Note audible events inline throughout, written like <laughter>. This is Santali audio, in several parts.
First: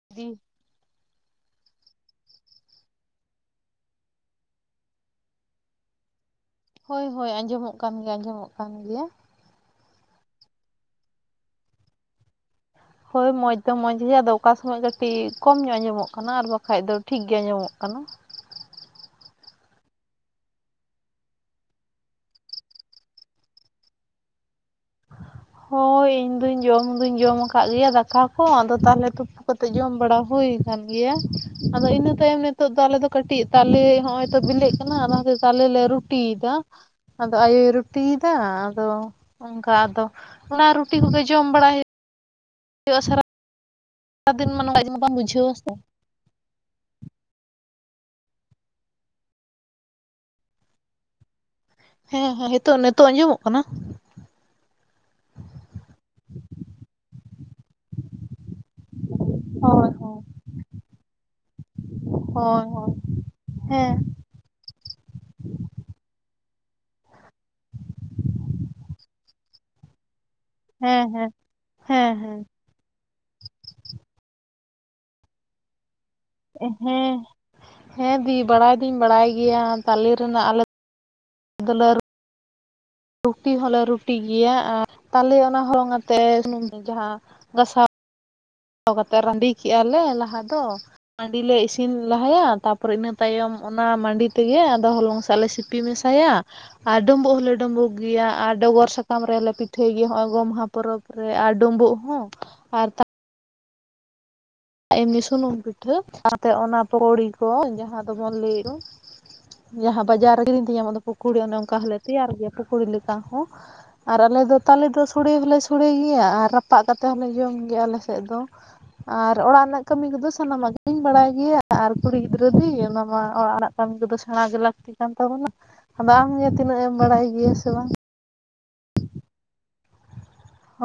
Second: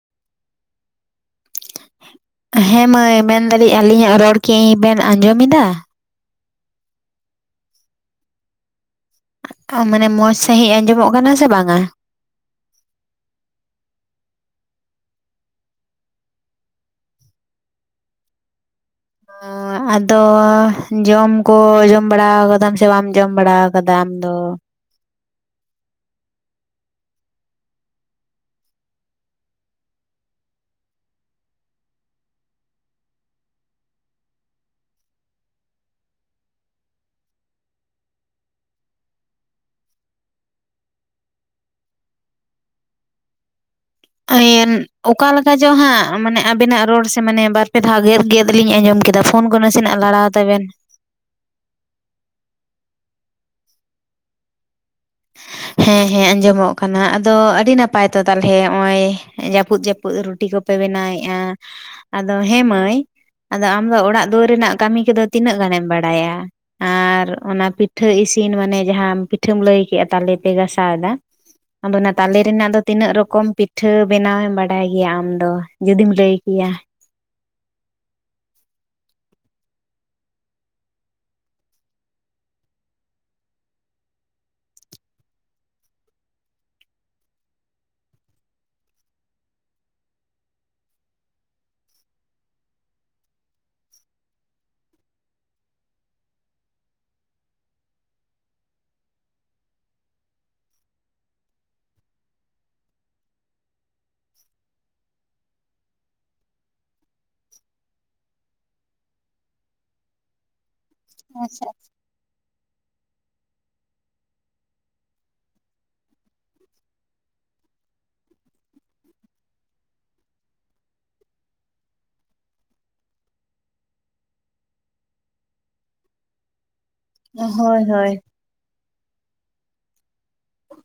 <unintelligible> ᱦᱮᱸ ᱢᱟᱹᱭ ᱢᱮᱱᱫᱟᱞᱤᱧ ᱟᱞᱤᱧᱟᱜ ᱨᱚᱲ ᱠᱤ ᱵᱮᱱ ᱟᱸᱡᱚᱢᱮᱫᱟ? ᱦᱳᱭ ᱦᱳᱭ, ᱟᱸᱡᱚᱢᱚᱜ ᱠᱟᱱ ᱜᱮᱭᱟ, ᱟᱸᱡᱚᱢᱟᱜ ᱠᱟᱱ ᱜᱮᱭᱟ᱾ ᱟ ᱢᱟᱱᱮ ᱢᱚᱸᱡᱽ ᱥᱟᱹᱦᱤᱡ ᱟᱸᱡᱚᱢᱚᱜ ᱠᱟᱱᱟ ᱥᱮ ᱵᱟᱝᱼᱟ? ᱦᱳᱭ ᱢᱚᱸᱡᱽ ᱫᱚ ᱢᱚᱸᱡᱽ ᱜᱮ, ᱟᱫᱚ ᱚᱠᱟ ᱥᱚᱢᱚᱭ ᱠᱟᱹᱴᱤᱡ ᱠᱚᱢ ᱧᱚᱜ ᱟᱡᱚᱢᱟᱜ ᱠᱟᱱᱟ, ᱟᱨ ᱵᱟᱠᱷᱟᱡ ᱫᱚ ᱴᱷᱤᱠ ᱜᱮ ᱟᱸᱡᱚᱢᱚᱜ ᱠᱟᱱᱟ᱾ <unintelligible> ᱟᱫᱚ ᱡᱚᱢ ᱠᱚ ᱡᱚᱢ ᱵᱟᱲᱟ ᱟᱠᱟᱫᱟᱢ ᱥᱮ, ᱵᱟᱢ ᱡᱚᱢ ᱵᱟᱲᱟ ᱟᱠᱟᱫᱟ ᱟᱢ ᱫᱚ? ᱦᱳᱭ ᱤᱧᱫᱚᱧ ᱡᱚᱢ ᱫᱩᱧ ᱡᱚᱢ ᱟᱠᱟᱜ ᱜᱮᱭᱟ ᱫᱟᱠᱟ ᱠᱚ, ᱟᱫᱚ ᱛᱟᱦᱚᱞᱮ ᱛᱩᱯᱩ ᱠᱟᱛᱮᱫ ᱡᱚᱢ ᱵᱟᱲᱟ ᱦᱩᱭ ᱠᱟᱱ ᱜᱮᱭᱟ, ᱟᱫᱚ ᱤᱱᱟᱹ ᱛᱟᱭᱚᱢ ᱱᱤᱛᱚᱜ ᱫᱚ ᱟᱞᱮ ᱫᱚ ᱠᱟᱹᱴᱤᱡ ᱛᱟᱞᱮ ᱦᱚᱸᱜᱼᱚᱭ ᱛᱚ ᱵᱤᱞᱤᱜ ᱠᱟᱱᱟ, ᱚᱱᱟᱛᱮ ᱛᱟᱞᱮ ᱞᱮ ᱨᱩ ᱨᱩᱴᱤᱭ ᱫᱟ ᱟᱫᱚ ᱟᱭᱳᱭ ᱨᱩᱴᱤᱭᱮᱫᱟ, ᱟᱫᱚ ᱚᱱᱠᱟ ᱟᱫᱚ ᱚᱱᱟ ᱨᱩᱴᱤ ᱠᱚᱜᱮ ᱡᱚᱢ ᱵᱟᱲᱟᱭ ᱦᱩᱭᱩᱜ ᱦᱩᱭᱩ ᱟ ᱥᱟᱨᱟ ᱟᱤᱱ ᱚᱠᱟ ᱵᱩᱡᱷᱟᱹᱣᱟ ᱞᱮᱠᱟ ᱥᱮ ᱪᱚᱝ ᱦᱟᱜ ᱢᱟᱱᱮ ᱟᱵᱮᱱᱟᱜ ᱨᱚᱲ ᱥᱮ ᱢᱟᱱᱮ, ᱵᱟᱨ ᱯᱮ ᱫᱷᱟᱣ ᱜᱮᱫ ᱜᱮᱫ ᱞᱤᱧ ᱟᱸᱡᱟᱢ ᱠᱮᱫᱟ, ᱯᱷᱳᱱ ᱠᱚ ᱱᱟᱥᱮᱱᱟᱜ ᱞᱟᱲᱟᱣ ᱛᱟᱵᱮᱱ᱾ ᱦᱮᱸ ᱦᱮᱸ ᱱᱤᱛᱳ ᱱᱤᱛᱚᱜ ᱟᱸᱡᱚᱢᱚᱜ ᱠᱟᱱᱟ? <unintelligible> ᱦᱮᱸ ᱦᱮᱸ ᱟᱸᱡᱚᱢᱚᱜ ᱠᱟᱱᱟ, ᱟᱫᱚ ᱟᱹᱰᱤ ᱱᱟᱯᱟᱭ ᱛᱚ ᱛᱟᱦᱚᱞᱮ ᱱᱚᱭ, ᱡᱟᱹᱯᱩᱫ ᱦᱳᱭ ᱡᱟᱹᱯᱩᱫ ᱦᱳᱭ ᱨᱩᱴᱤ ᱠᱚᱯᱮ ᱯᱮ ᱵᱮᱱᱟᱣᱮᱫᱼᱟ, ᱟᱫᱚ ᱦᱳᱭ ᱦᱮᱸ ᱦᱳᱭ ᱢᱟᱹᱭ ᱟᱫᱚ ᱟᱢ ᱫᱚ ᱦᱮᱸ ᱚᱲᱟᱜ ᱫᱩᱣᱟᱨ ᱨᱮᱱᱟᱜ ᱠᱟᱹᱢᱤ ᱠᱚᱫᱚ ᱛᱤᱱᱟᱹᱜ ᱜᱟᱱᱮᱢ ᱵᱟᱲᱟᱭᱟ? ᱟᱨ ᱚᱱᱟ ᱯᱤᱴᱷᱟᱹ ᱤᱥᱤᱱ, ᱢᱟᱱᱮ ᱡᱟᱦᱟᱸ ᱯᱤᱴᱷᱟᱹᱢ ᱞᱟᱹᱭ ᱠᱮᱫᱼᱟ ᱛᱟᱞᱮ ᱯᱮ ᱜᱟᱥᱟᱣ ᱮᱫᱟ, ᱦᱮᱸ ᱦᱮᱸ ᱟᱫᱚ ᱚᱱᱟ ᱦᱮᱸ ᱛᱟᱞᱮ ᱦᱮᱸ ᱨᱮᱱᱟᱜ ᱫᱚ ᱛᱤᱱᱟᱹᱜ ᱨᱚᱠᱚᱢ ᱯᱤᱴᱷᱟᱹ ᱵᱮᱱᱟᱣᱮᱢ ᱵᱟᱰᱟᱭ ᱜᱮᱭᱟ ᱟᱢ ᱫᱚ? ᱡᱩᱫᱤᱢ ᱞᱟᱹᱭ ᱠᱮᱭᱟ? ᱦᱮᱸ, ᱦᱮᱸ ᱫᱤ ᱵᱟᱲᱟᱭ ᱫᱩᱧ ᱵᱟᱲᱟᱭ ᱜᱮᱭᱟ, ᱛᱟᱞᱮ ᱨᱮᱱᱟᱜ ᱟᱞᱮ <unintelligible> ᱨᱩᱴᱤ ᱦᱚᱸᱞᱮ ᱨᱩᱴᱤ ᱜᱮᱭᱟ, ᱟᱨ ᱛᱟᱞᱮ ᱚᱱᱟ ᱦᱚᱞᱚᱝ ᱟᱛᱮ ᱡᱟᱦᱟᱸ ᱜᱟᱥᱟᱣ ᱠᱟᱛᱮᱫ ᱨᱟᱺᱰᱤ ᱠᱮᱜᱼᱟ ᱞᱮ ᱞᱟᱦᱟ ᱫᱚ, ᱢᱟᱹᱰᱤ ᱞᱮ ᱤᱥᱤᱱ ᱞᱟᱦᱟᱭᱟ ᱛᱟᱯᱚᱨᱮ ᱤᱱᱟᱹ ᱛᱟᱭᱚᱢ, ᱚᱱᱟ ᱢᱟᱹᱰᱤ ᱛᱮᱜᱮ ᱟᱫᱚ ᱦᱚᱞᱚᱝ ᱥᱟᱜ ᱞᱮ ᱥᱤ ᱯᱤ ᱢᱮᱥᱟᱭᱟ, ᱟᱨ ᱰᱩᱸᱵᱳᱩᱜ ᱦᱚᱸᱞᱮ ᱰᱩᱸᱵᱩᱜ ᱜᱮᱭᱟ, ᱟᱨ ᱰᱚᱜᱚᱨ ᱥᱟᱠᱟᱢ ᱨᱮᱦᱞᱮ ᱯᱤᱴᱷᱟᱹᱭ ᱜᱮᱭᱟ, ᱱᱚᱜᱼᱚᱭ ᱜᱚᱢᱦᱟ ᱯᱚᱨᱚᱵ ᱨᱮ ᱟᱨ ᱰᱩᱸᱵᱩᱜ ᱦᱚᱸ ᱟᱨ ᱛᱟ ᱮᱢᱱᱤ ᱥᱩᱱᱩᱢ ᱯᱤᱴᱷᱟᱹ, ᱥᱟᱶᱛᱮ ᱚᱱᱟ ᱯᱩᱲᱤ ᱠᱚ ᱡᱟᱦᱟᱸ ᱫᱚᱵᱚᱱ ᱞᱟᱹᱭ ᱫᱚ ᱡᱟᱦᱟᱸ ᱵᱟᱡᱟᱨ ᱨᱮ ᱠᱤᱨᱤᱧ ᱛᱮ ᱧᱟᱹᱢᱟᱜ ᱫᱚ, ᱯᱩᱠᱩᱬᱤ ᱚᱱᱮ ᱚᱱᱠᱟ ᱦᱚᱸᱞᱮ ᱛᱮᱭᱟᱨ ᱜᱮᱭᱟ ᱯᱩᱠᱩᱬᱤ ᱞᱮᱠᱟ ᱦᱚᱸ᱾ ᱟᱨ ᱟᱞᱮ ᱫᱚ ᱛᱟᱞᱮ ᱫᱚ ᱥᱚᱲᱮ ᱦᱚᱸᱞᱮ ᱥᱚᱲᱮ ᱜᱮᱭᱟ, ᱟᱨ ᱨᱟᱯᱟᱜ ᱠᱟᱛᱮ ᱦᱚᱸᱞᱮ ᱡᱚᱢ ᱜᱮᱭᱟ ᱟᱞᱮ ᱥᱮᱫ ᱫᱚ᱾ ᱟᱨ ᱚᱲᱟᱜ ᱨᱮᱱᱟᱜ ᱠᱟᱢᱤ ᱠᱚᱫᱚ ᱥᱟᱱᱟᱢᱟᱜᱤᱧ ᱵᱟᱲᱟᱭ ᱜᱮᱭᱟ, ᱟᱨ ᱠᱩᱲᱤ ᱜᱤᱫᱽᱨᱟᱹ ᱫᱤ ᱚᱱᱟ ᱢᱟ ᱚᱲᱟᱜ ᱨᱮᱱᱟᱜ ᱠᱟᱹᱢᱤ ᱠᱚᱫᱚ ᱥᱮᱬᱟ ᱜᱮ ᱞᱟᱹᱠᱛᱤ ᱠᱟᱱ ᱛᱟᱵᱚᱱᱟ,? ᱟᱫᱚ ᱟᱢᱜᱮ ᱛᱤᱱᱟᱹᱜ ᱮᱢ ᱵᱟᱲᱟᱭ ᱟᱪᱪᱷᱟ ᱜᱮᱭᱟ ᱥᱮ ᱦᱳᱭ ᱵᱟᱝ ᱦᱳᱭ ᱦᱮᱸ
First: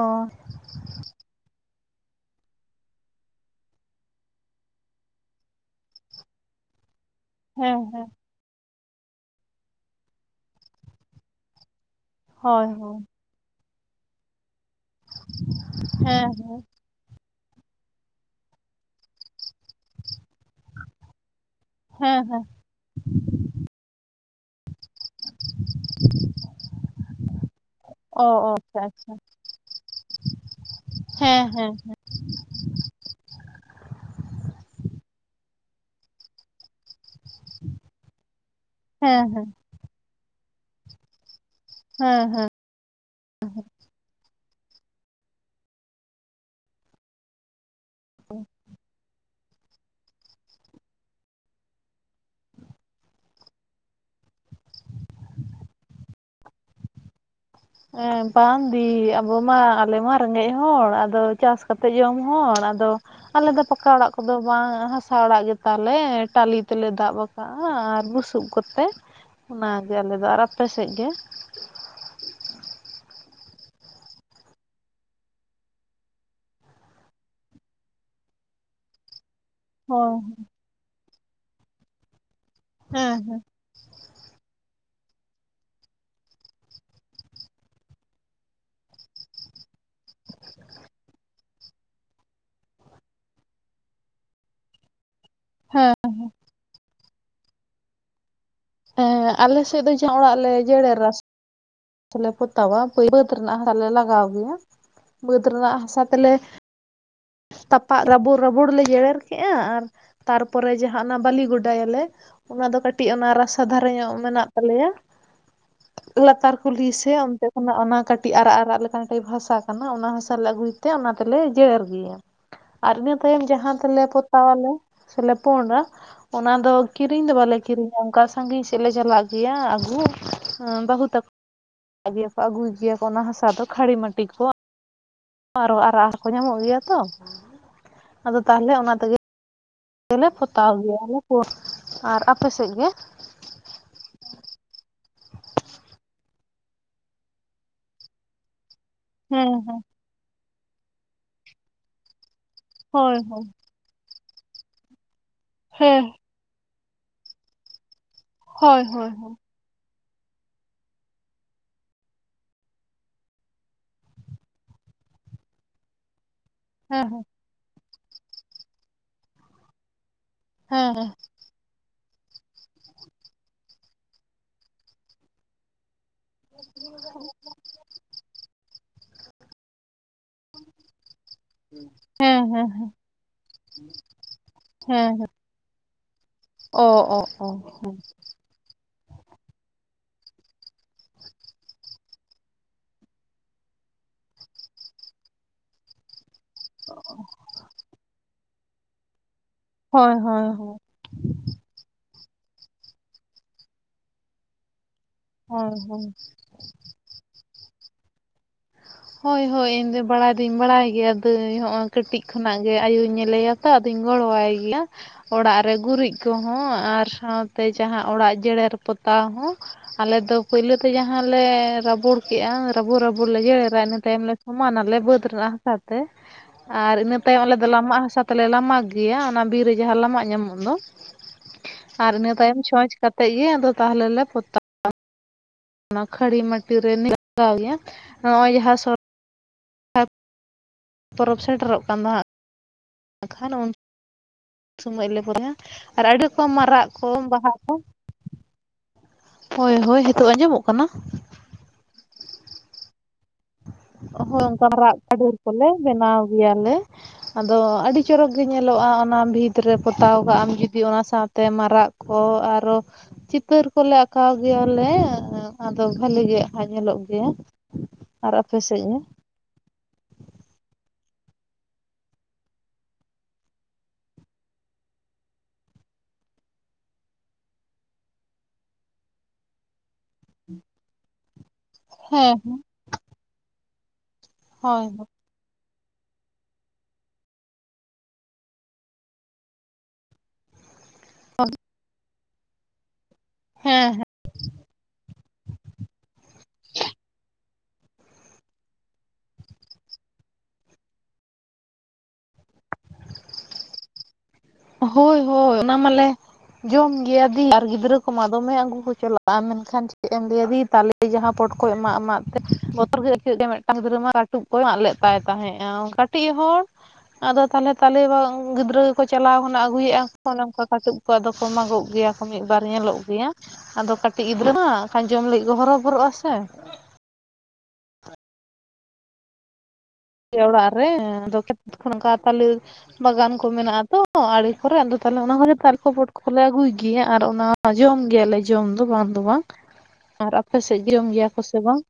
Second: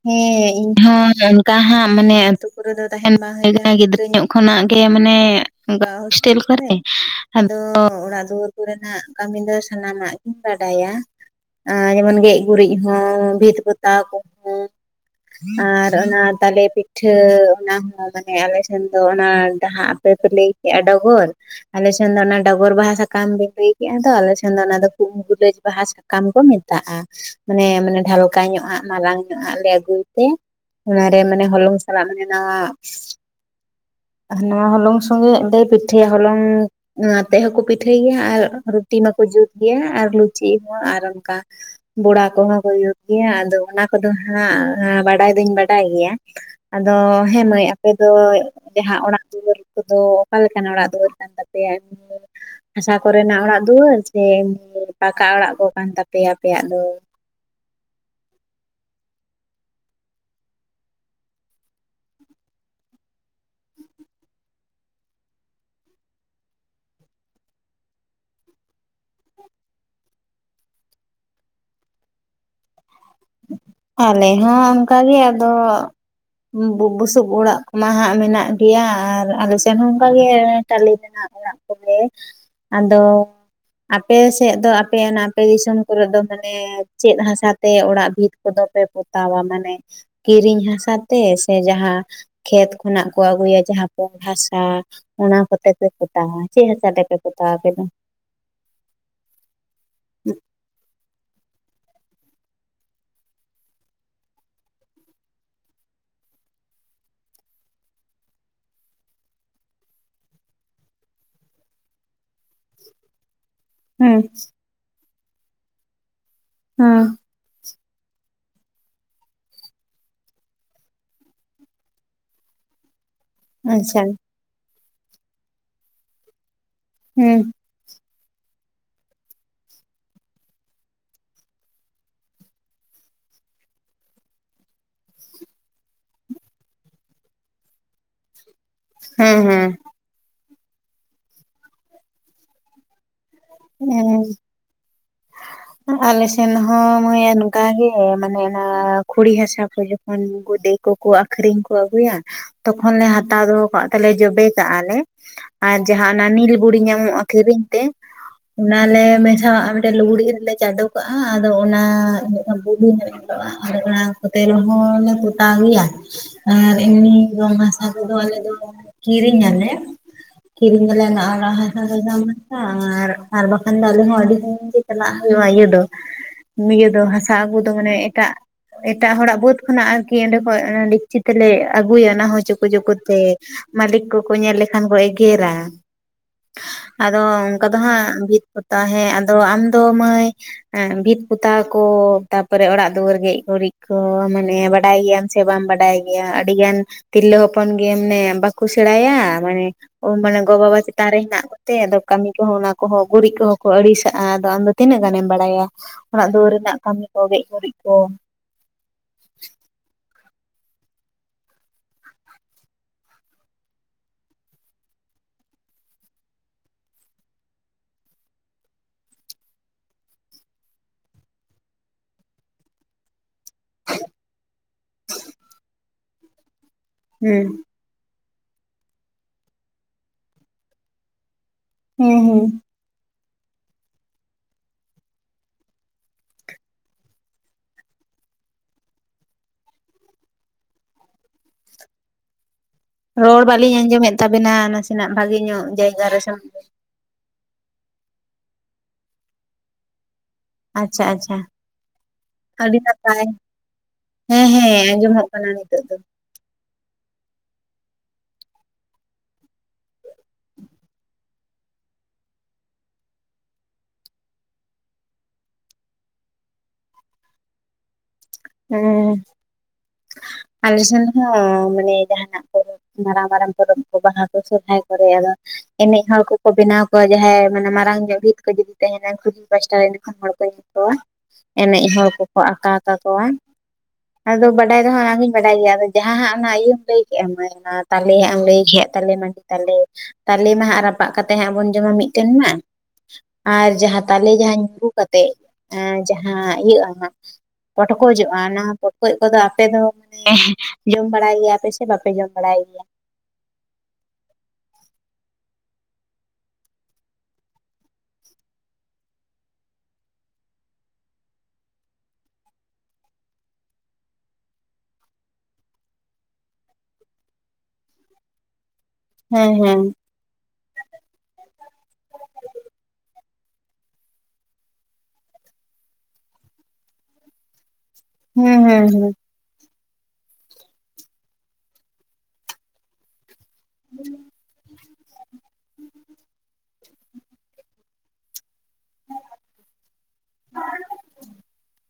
ᱦᱮᱸ ᱤᱧᱦᱚ ᱚᱱᱠᱟ ᱦᱟᱸᱜ ᱢᱟᱱᱮ, ᱟᱹᱛᱩ ᱠᱚᱨᱮ ᱫᱚ ᱛᱟᱦᱮᱱ ᱵᱟᱝ ᱦᱩᱭ ᱠᱟᱱᱟ ᱜᱤᱫᱽᱨᱟᱹ ᱧᱚᱜ ᱠᱷᱚᱱᱟᱜ ᱜᱮ, ᱢᱟᱱᱮ ᱦᱳᱥᱴᱮᱞ ᱠᱚᱨᱮ ᱟᱫᱚ ᱦᱮᱸ ᱦᱮᱸ ᱚᱲᱟᱜ ᱫᱩᱣᱟᱹᱨ ᱠᱚᱨᱮᱱᱟᱜ ᱠᱟᱹᱢᱤ ᱫᱚ ᱥᱟᱱᱟᱢᱟᱜ ᱜᱤᱧ ᱵᱟᱰᱟᱭᱟ ᱾ ᱟ ᱡᱮᱢᱚᱱ ᱜᱮᱡ ᱦᱳᱭ ᱜᱩᱨᱤᱡ ᱦᱳᱭ ᱦᱚᱸ ᱵᱷᱤᱛ ᱯᱚᱛᱟᱣ ᱠᱚᱦᱚᱸ ᱟᱨ ᱚᱱᱟ ᱦᱮᱸ ᱛᱟᱞᱮᱼᱼ ᱯᱤᱴᱷᱟᱹ ᱚᱱᱟ ᱦᱚᱸ ᱢᱟᱱᱮ ᱟᱞᱮᱥᱮᱱ ᱫᱚ ᱚᱱᱟ ᱰᱟᱦᱟ ᱟᱯᱮ ᱯᱮ ᱞᱟᱹᱭ ᱠᱮᱫᱼᱟ ᱰᱚᱜᱚᱨ ᱟᱞᱮ ᱥᱮᱱ ᱫᱚ ᱦᱮᱸ ᱚᱱᱟ ᱦᱮᱸ ᱰᱚᱜᱚᱨ ᱵᱟᱦᱟ ᱥᱟᱠᱟᱢ ᱵᱮᱱ ᱞᱟᱹᱭ ᱠᱮᱜᱼᱟ ᱫᱚ ᱟᱞᱮᱥᱮᱱ ᱫᱚ ᱚᱱᱟ ᱫᱚ ᱠᱷᱩᱵ ᱜᱩᱞᱟᱹᱡ ᱵᱟᱦᱟ ᱥᱟᱠᱟ ᱠᱟᱢ ᱠᱚ ᱢᱮᱛᱟᱜᱼᱟ ᱾ ᱢᱟᱱᱮ ᱢᱟᱱᱮ ᱚ ᱰᱷᱟᱞᱠᱟ ᱚ ᱧᱚᱜ ᱟᱪᱪᱷᱟ ᱟᱜ ᱢᱟᱨᱟᱝ ᱧᱚᱜ ᱞᱮ ᱟᱹᱜᱩᱭ ᱛᱮ, ᱚᱱᱟ ᱨᱮ ᱟᱪᱪᱷᱟ ᱢᱟᱱᱮ ᱦᱮᱸ ᱦᱮᱸ ᱦᱚᱞᱚᱝᱼᱼ <inaudible> ᱱᱚᱣᱟ ᱦᱚᱞᱚᱝ ᱥᱚᱸᱜᱮᱜ ᱞᱮ ᱯᱤᱴᱷᱟᱹᱭᱟ ᱦᱚᱞᱚᱝ ᱱᱚᱣᱟᱛᱮ ᱦᱚᱸᱠᱚ ᱯᱤᱴᱷᱟᱹᱭ ᱜᱮᱭᱟ ᱟᱨ ᱨᱩᱴᱤ ᱢᱟᱠᱚ ᱦᱮᱸ ᱦᱮᱸ ᱦᱮᱸ ᱡᱩᱛ ᱜᱮᱭᱟ ᱟᱨ ᱞᱩ ᱪᱤ ᱦᱚᱸ ᱟᱨ ᱚᱱᱠᱟ ᱵᱚᱲᱟ ᱦᱮᱸ ᱠᱚᱦᱚᱸ ᱭᱩᱜ ᱜᱮᱭᱟ ᱟᱫᱚ ᱚᱱᱟ ᱠᱚᱫᱚ ᱦᱟᱸᱜ ᱵᱟᱰᱟᱭ ᱫᱩᱧ ᱵᱟᱰᱟᱭ ᱜᱮᱭᱟ ᱾ ᱟᱫᱚ ᱦᱮᱸ ᱢᱟᱹᱭ ᱟᱯᱮ ᱫᱚ ᱡᱟᱦᱟᱸ ᱚᱲᱟᱜ ᱫᱩᱣᱟᱹᱨ ᱠᱚᱫᱚ ᱚᱠᱟᱞᱮᱠᱟᱱ ᱚᱲᱟᱜ ᱫᱩᱣᱟᱹᱨ ᱠᱟᱱ ᱛᱟᱯᱮᱭᱟ? ᱮᱢᱼᱼ ᱦᱟᱥᱟ ᱠᱚᱨᱮᱱᱟᱜ ᱚᱲᱟᱜ ᱫᱩᱣᱟᱹᱨ ᱥᱮ ᱮᱢ ᱯᱟᱠᱟ ᱚᱲᱟᱜ ᱠᱚ ᱠᱟᱱ ᱛᱟᱯᱮᱭᱟ ᱟᱯᱮᱭᱟᱜ ᱫᱚ? ᱦᱮᱸ, ᱵᱟᱝ ᱫᱤ ᱟᱵᱚ ᱢᱟ ᱟᱞᱮ ᱢᱟ ᱨᱮᱸᱜᱮᱡ ᱦᱚᱲ ᱟᱫᱚ ᱪᱟᱥ ᱠᱟᱛᱮ ᱡᱚᱢ ᱦᱚᱲ ᱟᱫᱚ ᱟᱞᱮ ᱫᱚ ᱯᱟᱠᱟ ᱚᱲᱟᱜ ᱠᱚᱫᱚ ᱵᱟᱝ ᱦᱟᱥᱟ ᱚᱲᱟᱜ ᱜᱮᱛᱟᱞᱮ ᱴᱟᱞᱤ ᱛᱮᱞᱮ ᱫᱟᱵᱼᱼ ᱟᱠᱟᱜᱼᱟ, ᱟᱨ ᱵᱩᱥᱩᱵ ᱠᱚᱛᱮ ᱚᱱᱟᱜᱮ ᱟᱞᱮᱫ ᱫᱚ ᱟᱨ ᱟᱯᱮ ᱥᱮᱫ ᱜᱮ ᱟᱞᱮ ᱦᱚᱸ ᱚᱱᱠᱟᱜᱮ ᱟᱫᱚ ᱵᱩ-ᱵᱩᱥᱩᱵ ᱚᱲᱟᱜ ᱠᱚᱢᱟ ᱦᱟᱸᱟᱜ ᱢᱮᱱᱟᱜ ᱜᱮᱭᱟ ᱟᱨ ᱟᱞᱮᱼᱼ ᱥᱮᱱ ᱦᱚᱸ ᱚᱱᱠᱟ ᱦᱳᱭ ᱜᱮ ᱴᱟᱞᱤ ᱨᱮᱱᱟᱜ ᱚᱲᱟᱜ ᱠᱚᱜᱮ ᱟᱫᱚ ᱦᱮᱸ ᱦᱮᱸ ᱟᱯᱮ ᱥᱮᱫ ᱫᱚ ᱟᱯᱮ ᱚᱱᱟ ᱟᱯᱮ ᱫᱤᱥᱚᱢ ᱠᱚᱨᱮ ᱫᱚ ᱢᱟᱱᱮ ᱪᱮᱫ ᱦᱟᱥᱟᱛᱮ ᱚᱲᱟᱜ ᱵᱷᱤᱛ ᱠᱚᱫᱚ ᱯᱮ ᱯᱚᱛᱟᱣᱟ, ᱢᱟᱱᱮ ᱠᱤᱨᱤᱧ ᱦᱟᱥᱟ ᱛᱮ ᱥᱮ ᱡᱟᱦᱟᱸ ᱠᱷᱮᱛ ᱠᱷᱚᱱᱟᱜ ᱠᱚ ᱟᱹᱜᱩᱭᱟ ᱡᱟᱦᱟᱸ ᱦᱟᱥᱟ ᱚᱱᱟ ᱛᱮ ᱯᱮ ᱯᱚᱛᱟᱣᱟ, ᱪᱮᱫ ᱦᱟᱥᱟ ᱛᱮᱯᱮ ᱯᱚᱛᱟᱣᱟ ᱟᱯᱮ ᱫᱚ? ᱦᱮᱸ, ᱟᱞᱮ ᱥᱮᱫ ᱫᱚ ᱡᱟᱦᱟᱸ ᱚᱲᱟᱜ ᱞᱮ ᱡᱮᱨᱮᱲᱟ ᱥᱮ ᱛᱮᱞᱮ ᱯᱚᱛᱟᱣᱟ ᱵᱟᱹᱫᱽ ᱨᱮᱱᱟᱜ ᱦᱟᱥᱟᱞᱮ ᱞᱟᱜᱟᱣ ᱜᱮᱭᱟ ᱾ ᱵᱟᱹᱫᱽ ᱨᱮᱱᱟᱜ ᱦᱟᱥᱟ ᱛᱮᱞᱮ ᱛᱟᱯᱟᱜ ᱨᱟᱵᱚᱲ ᱨᱟᱵᱚᱲ ᱞᱮ ᱡᱮᱨᱮᱲ ᱠᱮᱜᱼᱟ ᱾ ᱟᱨ ᱛᱟᱨᱯᱚᱨᱮ ᱡᱟᱦᱟᱸ ᱚᱱᱟ ᱵᱟᱞᱤ ᱜᱚᱰᱟᱭᱟᱞᱮ ᱚᱱᱟ ᱫᱚ ᱠᱟᱹᱴᱤᱡ ᱚᱱᱟ ᱨᱟᱥᱛᱟ ᱫᱷᱟᱨᱮ ᱧᱚᱜ ᱦᱩᱸ ᱢᱮᱱᱟᱜ ᱛᱟᱞᱮᱭᱟ, ᱞᱟᱛᱟᱨ ᱠᱩᱞᱦᱤ ᱥᱮ ᱦᱩᱸ ᱚᱱᱛᱮ ᱚᱱᱟ ᱚᱱᱟ ᱠᱟᱹᱴᱤᱡ ᱟᱨᱟᱜ ᱟᱨᱟᱜ ᱞᱮᱠᱟᱱ ᱴᱟᱭᱤᱯ ᱦᱟᱥᱟ ᱠᱟᱱᱟ ᱚᱱᱟ ᱦᱟᱥᱟᱞᱮ ᱟᱹᱜᱩᱭ ᱛᱮ ᱚᱱᱟ ᱛᱮᱞᱮ ᱡᱮᱨᱮᱲ ᱜᱮᱭᱟ ᱾ ᱟᱨ ᱤᱱᱟᱹ ᱛᱟᱭᱚᱢ ᱡᱟᱦᱟᱸ ᱟᱪᱪᱷᱟ ᱛᱮᱞᱮ ᱯᱚᱛᱟᱣᱟᱞᱮ ᱥᱮᱞᱮ ᱯᱳᱸᱰᱟ ᱚᱱᱟ ᱫᱚ ᱠᱤᱨᱤᱧ ᱫᱚ ᱦᱩᱸ ᱵᱟᱞᱮ ᱠᱤᱨᱤᱧᱟ ᱚᱱᱠᱟ ᱥᱟᱺᱜᱤᱧ ᱥᱮᱫ ᱞᱮ ᱪᱟᱞᱟᱜ ᱜᱮᱭᱟ ᱟᱹᱜᱩ ᱵᱟᱹᱦᱩ ᱛᱟᱠᱚ ᱜᱮᱭᱟ ᱠᱚ ᱟᱹᱜᱩᱭ ᱜᱮᱭᱟ ᱠᱚ ᱚᱱᱟ ᱦᱟᱥᱟ ᱫᱚ ᱠᱷᱟᱹᱲᱤ ᱢᱟᱹᱴᱤ ᱠᱚ ᱾ ᱟᱨᱚ ᱟᱨᱟᱜ ᱦᱚᱲ ᱠᱚ ᱧᱟᱢᱚᱜ ᱜᱮᱭᱟ ᱛᱚ ᱾ ᱟᱫᱚ ᱛᱟᱦᱚᱞᱮ ᱚᱱᱟ ᱛᱮᱜᱮ ᱦᱮᱸ ᱾ ᱛᱮᱞᱮ ᱯᱚᱛᱟᱣ ᱜᱮᱭᱟ ᱟᱞᱮ ᱠᱚ, ᱟᱨ ᱟᱯᱮ ᱥᱮᱫ ᱜᱮ? ᱮᱸᱻ ᱟᱞᱮ ᱥᱮᱱ ᱦᱚᱸ ᱢᱟᱹᱭ ᱱᱚᱝᱠᱟ ᱜᱮ ᱢᱟᱱᱮ ᱚᱱᱟ ᱠᱷᱩᱲᱤ ᱦᱮᱸ ᱦᱟᱥᱟ ᱠᱚ ᱦᱮᱸ ᱡᱚᱠᱷᱚᱱ ᱜᱩᱰᱮ ᱠᱚᱠᱚ ᱟᱠᱷᱨᱤᱧ ᱠᱚ ᱟᱹᱜᱩᱭᱟ, ᱛᱚᱠᱷᱚᱱ ᱞᱮ ᱦᱳᱭ ᱦᱟᱛᱟᱣ ᱦᱳᱭ ᱫᱚᱦᱚ ᱠᱟᱜ ᱛᱟᱞᱮ ᱡᱚᱵᱮ ᱠᱟᱜᱼᱟ ᱞᱮ ᱟᱨ ᱦᱮᱸ ᱡᱟᱦᱟᱸ ᱚᱱᱟ ᱱᱤᱞ ᱵᱩᱲᱤ ᱧᱟᱢᱚᱜᱼᱟ ᱠᱤᱨᱤᱧ ᱛᱮ ᱦᱳᱭ ᱚᱱᱟᱞᱮ ᱦᱳᱭ ᱢᱮᱥᱟᱣᱟᱜ-ᱟ ᱢᱤ ᱴᱟᱹᱜ ᱞᱩᱜᱽᱲᱤ ᱨᱮ ᱞᱮ ᱪᱟᱰᱚ ᱠᱟᱜᱼᱟ ᱟᱫᱚ ᱚᱱᱟ ᱤᱱᱟᱹᱡᱷᱟᱱ ᱵᱩᱞᱩ ᱧᱚᱜ ᱧᱮᱞᱚᱜᱼᱟ ᱨᱟᱜᱽᱲᱟᱣ ᱠᱚᱛᱮ ᱨᱮᱦᱚᱸ ᱞᱮ ᱯᱚᱷᱛᱟᱣ ᱜᱮᱭᱟ᱾ ᱟᱨ ᱦᱮᱸ ᱮᱢᱱᱤ ᱨᱚᱝ ᱦᱟᱥᱟ ᱠᱚᱫᱚ ᱟᱞᱮ ᱫᱚ ᱠᱤᱨᱤᱧ ᱟᱞᱮ ᱠᱤᱨᱤᱧ ᱦᱮᱸ ᱫᱚᱞᱮ ᱚᱱᱟ ᱟᱲᱟᱜ ᱦᱟᱥᱟ ᱫᱚ ᱫᱟᱢ ᱦᱟᱥᱟ ᱟᱨ ᱟᱨ ᱵᱟᱠᱷᱟᱱ ᱫᱚ ᱟᱞᱮ ᱦᱚᱸ ᱟᱹᱰᱤ <inaudible> ᱜᱮ ᱪᱟᱞᱟᱜ ᱦᱩᱭᱩᱜᱼᱟ ᱤᱭᱟᱹ ᱫᱚ, ᱤᱭᱟᱹ ᱫᱚ ᱦᱟᱥᱟ ᱟᱹᱜᱩ ᱛᱚ ᱢᱟᱱᱮ ᱮᱴᱟᱜ, ᱮᱴᱟᱜ ᱦᱚᱲᱟᱜ ᱵᱟᱹᱫ ᱠᱷᱚᱱᱟᱜ ᱟᱨᱠᱤ ᱚᱸᱰᱮ ᱠᱷᱚᱡ ᱰᱮᱠᱪᱤ ᱛᱮᱞᱮ ᱟᱹᱜᱩᱭᱟ ᱚᱱᱟᱦᱚᱸ ᱦᱮᱸ ᱪᱩᱠᱩ ᱦᱮᱸ ᱪᱩᱠᱩ ᱛᱮ ᱢᱟᱹᱞᱤᱠ ᱠᱚᱠᱚ ᱧᱮᱞ ᱞᱮᱠᱷᱟᱱ ᱠᱚ ᱦᱮᱸ ᱦᱮᱸ ᱮᱜᱮᱨᱟ ᱚ ᱟᱫᱚ ᱚ ᱚ ᱚᱱᱠᱟ ᱫᱚ ᱦᱟᱸᱜ ᱵᱷᱤᱛ ᱯᱚᱛᱟ ᱦᱮᱸ ᱟᱫᱚ ᱟᱢᱫᱚ ᱢᱟᱹᱭ ᱮᱸ ᱵᱷᱤᱛ ᱯᱚᱛᱟᱣ ᱠᱚ ᱛᱟᱯᱚᱨᱮ ᱚᱲᱟᱜ ᱫᱩᱣᱟᱹᱨ ᱜᱮᱡ ᱜᱩᱨᱤᱡ ᱠᱚ ᱢᱟᱱᱮ ᱵᱟᱰᱟᱭ ᱜᱮᱭᱟᱢ? ᱥᱮ ᱵᱟᱢ ᱵᱟᱰᱟᱭ ᱜᱮᱭᱟ? ᱰᱤ ᱜᱟᱱ ᱛᱤᱨᱞᱟᱹ ᱦᱚᱯᱚᱱ ᱜᱮ ᱢᱟᱱᱮ ᱵᱟᱠᱚ ᱥᱮᱲᱟᱭᱟ ᱢᱟᱱᱮ ᱚ ᱦᱳᱭ ᱦᱳᱭ ᱢᱟᱱᱮ ᱜᱚ ᱦᱳᱭ ᱵᱟᱵᱟ ᱛᱤ ᱛᱟ ᱨᱮ ᱦᱮᱱᱟᱜ ᱠᱚᱛᱮ ᱟᱫᱚ ᱠᱟᱹᱢᱤ ᱠᱚᱦᱚᱸ ᱚᱱᱟ ᱠᱚᱦᱚᱸ ᱜᱩᱨᱤᱡ ᱠᱚᱦᱚᱸ ᱠᱚ ᱟᱹᱲᱤᱥᱟᱜᱼᱟ ᱟᱫᱚ ᱟᱢᱫᱚ ᱛᱤᱱᱟᱹᱜ ᱜᱟᱱᱮᱢ ᱵᱟᱲᱟᱭᱟ ᱦᱳᱭ ᱦᱳᱭ ᱚᱲᱟᱜ ᱫᱩᱣᱟᱹᱨ ᱨᱮᱱᱟᱜ ᱠᱟᱹᱢᱤ ᱠᱚ ᱜᱮᱡ ᱜᱩᱨᱤᱡ ᱠᱚ ᱦᱳᱭ ᱦᱳᱭ ᱤᱧ ᱫᱚ ᱵᱟᱲᱟᱭ ᱫᱩᱧ ᱵᱟᱲᱟᱭ ᱜᱮᱭᱟ ᱫᱟᱹᱭ ᱦᱚᱸᱜᱼᱚᱭ ᱠᱟᱹᱴᱤᱡ ᱠᱷᱚᱱᱟᱜ ᱜᱮ ᱟᱭᱩᱧ ᱧᱮᱞᱮᱭᱟ ᱛᱚ ᱟᱫᱚᱧ ᱜᱚᱲᱚᱣᱟᱭ ᱜᱮᱭᱟ ᱚᱲᱟᱜ ᱨᱮ ᱜᱩᱨᱤᱡ ᱠᱚᱦᱚᱸ ᱟᱨ ᱥᱟᱶᱛᱮ ᱡᱟᱦᱟᱸ ᱚᱲᱟᱜ ᱡᱮᱨᱮᱲ ᱯᱚᱛᱟᱣ ᱦᱚᱸ ᱟᱞᱮ ᱫᱚ ᱯᱳᱭᱞᱳ ᱛᱮ ᱡᱟᱦᱟᱸᱞᱮ ᱨᱟᱵᱚᱲ ᱠᱮᱜᱼᱟ ᱨᱟᱹᱵᱩ ᱨᱟᱹᱵ ᱵᱩᱨ ᱞᱮᱜᱮ ᱤᱱᱟ ᱛᱟᱭᱚᱢ ᱞᱮ ᱥᱚᱢᱟᱱ ᱟᱞᱮ ᱵᱟᱹᱫᱽ ᱨᱮᱱᱟᱜ ᱦᱟᱥᱟ ᱛᱮ ᱟᱨ ᱤᱱᱟᱹ ᱛᱟᱭᱚᱢ ᱦᱮᱸ ᱟᱞᱮ ᱫᱚ ᱞᱟᱢᱟᱜ ᱦᱟᱥᱟ ᱛᱮᱞᱮ ᱞᱟᱢᱟᱜ ᱜᱮᱭᱟ ᱚᱱᱟ ᱵᱤᱨ ᱨᱮ ᱡᱟᱦᱟᱸ ᱞᱟᱢᱟᱜ ᱧᱟᱢᱚᱜ ᱫᱚ ᱟᱨ ᱦᱮᱸ ᱤᱱᱟᱹ ᱦᱮᱸ ᱛᱟᱭᱚᱢ ᱪᱷᱚᱸᱪ ᱠᱟᱛᱮ ᱜᱮ ᱟᱫᱚ ᱛᱟᱦᱚᱞᱮ ᱯᱚᱛᱟ ᱚᱱᱟ ᱠᱷᱟᱹᱲᱤ ᱢᱟᱹᱴᱤᱨ ᱨᱮ <inaudible> ᱜᱟᱣ ᱜᱮᱭᱟ ᱱᱚᱜᱼᱚᱭ ᱡᱟᱦᱟᱸ ᱥᱚᱨ ᱟᱫ ᱯᱚᱨᱚᱵᱽ ᱥᱮᱴᱮᱨᱚᱜ ᱠᱟᱱ ᱫᱚ ᱦᱟᱸᱜ ᱨᱚᱲ ᱠᱷᱟᱱ ᱩᱱ ᱵᱟᱹᱞᱤᱧ ᱟᱸᱡᱚᱢᱮᱫ ᱛᱟᱵᱮᱱᱟ ᱥᱚᱢᱚᱭ ᱱᱟᱥᱮᱱᱟᱜ ᱞᱮ ᱵᱷᱟᱜᱮ ᱯᱚᱫᱟᱭᱟ ᱧᱚᱜ ᱟᱨ ᱡᱟᱭᱜᱟ ᱨᱮ ᱟᱹᱰᱤ ᱥᱮᱱ ᱨᱚᱠᱚᱢ ᱢᱟᱨᱟᱜ ᱠᱚ ᱵᱟᱦᱟ ᱠᱚ ᱦᱳᱭ ᱦᱳᱭ ᱦᱤᱛᱚᱜ ᱟᱸᱡᱚᱢᱚᱜ ᱠᱟᱱᱟ? ᱟᱪᱪᱷᱟ ᱟᱪᱪᱷᱟ ᱟᱹᱰᱤ ᱱᱟᱯᱟᱭ᱾ ᱚᱦᱚ ᱦᱮᱸ ᱚᱱᱠᱟ ᱦᱮᱸ ᱨᱟᱜ ᱟᱸᱡᱚᱢᱚᱜ ᱟᱰᱷᱩᱨ ᱠᱟᱱᱟ ᱠᱚᱞᱮ ᱱᱤᱛᱚᱜ ᱫᱚ ᱵᱮᱱᱟᱣ ᱜᱮᱭᱟᱞᱮ ᱟᱫᱚ ᱟᱹᱰᱤ ᱪᱚᱨᱚᱠ ᱜᱮ ᱧᱮᱞᱚᱜᱼᱟ ᱚᱱᱟ ᱵᱷᱤᱛ ᱨᱮ ᱯᱚᱛᱟᱣ ᱠᱟᱜᱟᱢ ᱡᱩᱫᱤ ᱚᱱᱟ ᱥᱟᱶᱛᱮ ᱢᱟᱨᱟᱜ ᱠᱚ ᱟᱨᱚ ᱪᱤᱛᱟᱹᱨ ᱠᱚᱞᱮ ᱟᱸᱠᱟᱣ ᱜᱮᱭᱟᱞᱮ ᱟᱫᱚ ᱵᱟᱹᱞᱤ ᱜᱮ ᱟ ᱧᱮᱞᱚᱜ ᱜᱮᱭᱟ᱾ ᱟᱨ ᱟᱯᱮ ᱥᱮᱫ ᱜᱮ? ᱦᱚᱸ ᱟᱞᱮ ᱥᱮᱱ ᱦᱚᱸ ᱢᱟᱱᱮ ᱡᱟᱦᱱᱟᱜ ᱠᱚ ᱢᱟᱨᱟᱝ ᱢᱟᱨᱟᱝ ᱯᱚᱨᱚᱵᱽ ᱵᱟᱦᱟ ᱠᱚ ᱥᱚᱨᱦᱟᱭ ᱠᱚᱨᱮ ᱟᱫᱚ ᱮᱱᱮᱡ ᱦᱚᱲ ᱠᱚᱠᱚ ᱵᱮᱱᱟᱣ ᱠᱚᱣᱟ ᱡᱟᱦᱟᱸᱭ ᱢᱟᱱᱮ ᱢᱟᱨᱟᱝ ᱧᱚᱜ ᱵᱷᱤᱛ ᱠᱚ ᱡᱩᱫᱤ ᱛᱟᱦᱮᱱᱟ ᱠᱩᱞᱦᱤ ᱯᱟᱥᱴᱟ ᱨᱮ ᱤᱱᱟᱹ ᱦᱚᱲᱠᱚ ᱧᱮᱞ ᱠᱚᱣᱟ ᱮᱱᱮᱡ ᱦᱚᱲ ᱦᱮᱸ ᱠᱚᱠᱚ ᱟᱸᱠᱟᱣ ᱠᱟᱠᱚᱣᱟ ᱟᱫᱚ ᱵᱟᱰᱟᱭ ᱦᱳᱭ ᱫᱚᱦᱚ ᱦᱮᱸ ᱟᱢᱤᱧ ᱵᱟᱰᱟᱭ ᱜᱮᱭᱟ ᱟᱫᱚ ᱡᱟᱦᱟᱸ ᱦᱟᱸᱜ ᱚᱱᱟ ᱤᱭᱟᱹᱢ ᱞᱟᱹᱭ ᱠᱮᱫ-ᱟ ᱢᱟᱹᱭ ᱚᱱᱟ ᱛᱟᱞᱮ ᱦᱟᱸᱜ ᱮᱢ ᱞᱟᱹᱭ ᱠᱮᱫ ᱛᱟᱞᱮ ᱢᱟᱹᱰᱤ ᱛᱟᱞᱮ ᱛᱟᱞᱮ ᱢᱟ ᱦᱟᱸᱜ ᱨᱟᱯᱟᱜ ᱠᱟᱛᱮᱜ ᱦᱟᱸᱜ ᱵᱚᱱ ᱡᱚᱢᱟ ᱢᱤᱫᱴᱮᱱ ᱢᱟ ᱟᱨ ᱦᱮᱸ ᱡᱟᱦᱟᱸ ᱛᱟᱞᱮ ᱡᱟᱦᱟᱸ ᱧᱩᱨᱩ ᱠᱟᱛᱮ ᱮ ᱡᱟᱦᱟᱸ ᱤᱭᱟᱹᱜᱼᱟ ᱯᱚᱴᱠᱚᱡᱚᱜᱼᱟ ᱚᱱᱟ ᱯᱚᱴᱠᱚᱡ ᱠᱚᱫᱚ ᱟᱯᱮ ᱫᱚ ᱮᱦ ᱡᱚᱢ ᱵᱟᱲᱟᱭ ᱜᱮᱭᱟᱯᱮ ᱥᱮ ᱵᱟᱯᱮ ᱡᱚᱢ ᱵᱟᱲᱟᱭ ᱜᱮᱭᱟ? ᱦᱳᱭ ᱦᱳᱭ ᱚᱱᱟ ᱢᱟᱞᱮ ᱡᱚᱢ ᱜᱮᱭᱟ ᱫᱤ ᱟᱨ ᱜᱤᱫᱽᱨᱟᱹ ᱠᱚᱢᱟ ᱫᱚᱢᱮ ᱟᱹᱜᱩ ᱠᱚ ᱪᱟᱞᱟᱜᱼᱟ ᱢᱮᱱᱠᱷᱟᱱ ᱪᱮᱫ ᱮᱢ ᱞᱟᱹᱭᱟ ᱫᱤ ᱛᱟᱞᱮ ᱡᱟᱦᱟᱸ ᱯᱚᱴᱠᱚᱭ ᱢᱟᱜ ᱢᱟᱜ ᱛᱮ ᱵᱚᱛᱚᱨ ᱜᱮ ᱟᱹᱭᱠᱟᱹᱜ ᱜᱮ ᱢᱤᱫᱴᱟᱝ ᱜᱤᱫᱽᱨᱟᱹ ᱢᱟ ᱠᱟᱹᱴᱩᱵ ᱠᱚᱭ ᱢᱟᱜ ᱞᱮᱫ ᱛᱟᱭ ᱛᱟᱦᱮᱸᱜᱼᱟ ᱚᱱᱠᱟ ᱴᱤᱡ ᱦᱚᱲ ᱟᱫᱚ ᱛᱟᱦᱚᱞᱮ ᱛᱟᱞᱮ ᱜᱤᱫᱽᱨᱟᱹ ᱜᱮᱠᱚ ᱪᱟᱞᱟᱣ ᱦᱮᱸ ᱠᱟᱱᱟ ᱦᱮᱸ ᱟᱹᱜᱩᱭᱮᱜᱼᱟ ᱥᱮ ᱚᱱᱮ ᱚᱝᱠᱟ ᱠᱟᱹᱴᱩᱵ ᱠᱚ ᱟᱫᱚ ᱠᱚ ᱢᱟᱜᱚᱜ ᱜᱮᱭᱟ ᱠᱚ ᱢᱤᱫ ᱵᱟᱨ ᱧᱮᱞᱚᱜ ᱜᱮᱭᱟ᱾ ᱟᱫᱚ ᱠᱟᱹᱴᱤᱡ ᱜᱤᱫᱽᱨᱟᱹ ᱦᱟᱱ ᱟᱡᱚᱢ ᱞᱟᱹᱜᱤᱫ ᱦᱚᱨᱚᱵᱚᱨᱚᱜᱼᱟ ᱥᱮ ᱦᱮᱸ ᱦᱮᱸ ᱦᱮᱸ ᱜᱮᱭᱟ ᱚᱲᱟᱜ ᱨᱮ ᱟᱫᱚ ᱠᱷᱮᱫ ᱠᱷᱚᱱ ᱚᱱᱠᱟ ᱛᱟᱞᱮ ᱵᱟᱜᱟᱱ ᱠᱚ ᱢᱮᱱᱟᱜᱼᱟ ᱛᱚ ᱟᱲᱮ ᱠᱚᱨᱮ ᱟᱫᱚ ᱛᱟᱦᱚᱞᱮ ᱚᱱᱟ ᱠᱚᱨᱮ ᱛᱟᱨᱠᱚ ᱯᱚᱴ ᱠᱚᱞᱮ ᱟᱹᱜᱩᱭ ᱜᱮᱭᱟ ᱟᱨ ᱚᱱᱟ ᱡᱚᱢ ᱜᱮᱭᱟᱞᱮ ᱡᱚᱢ ᱫᱚ ᱵᱟᱝ ᱫᱚ ᱵᱟᱝ ᱟᱨ ᱟᱯᱮ ᱥᱮᱫ ᱫᱚ ᱡᱚᱢ ᱜᱮᱭᱟ ᱠᱚ ᱥᱮ ᱵᱟᱝ?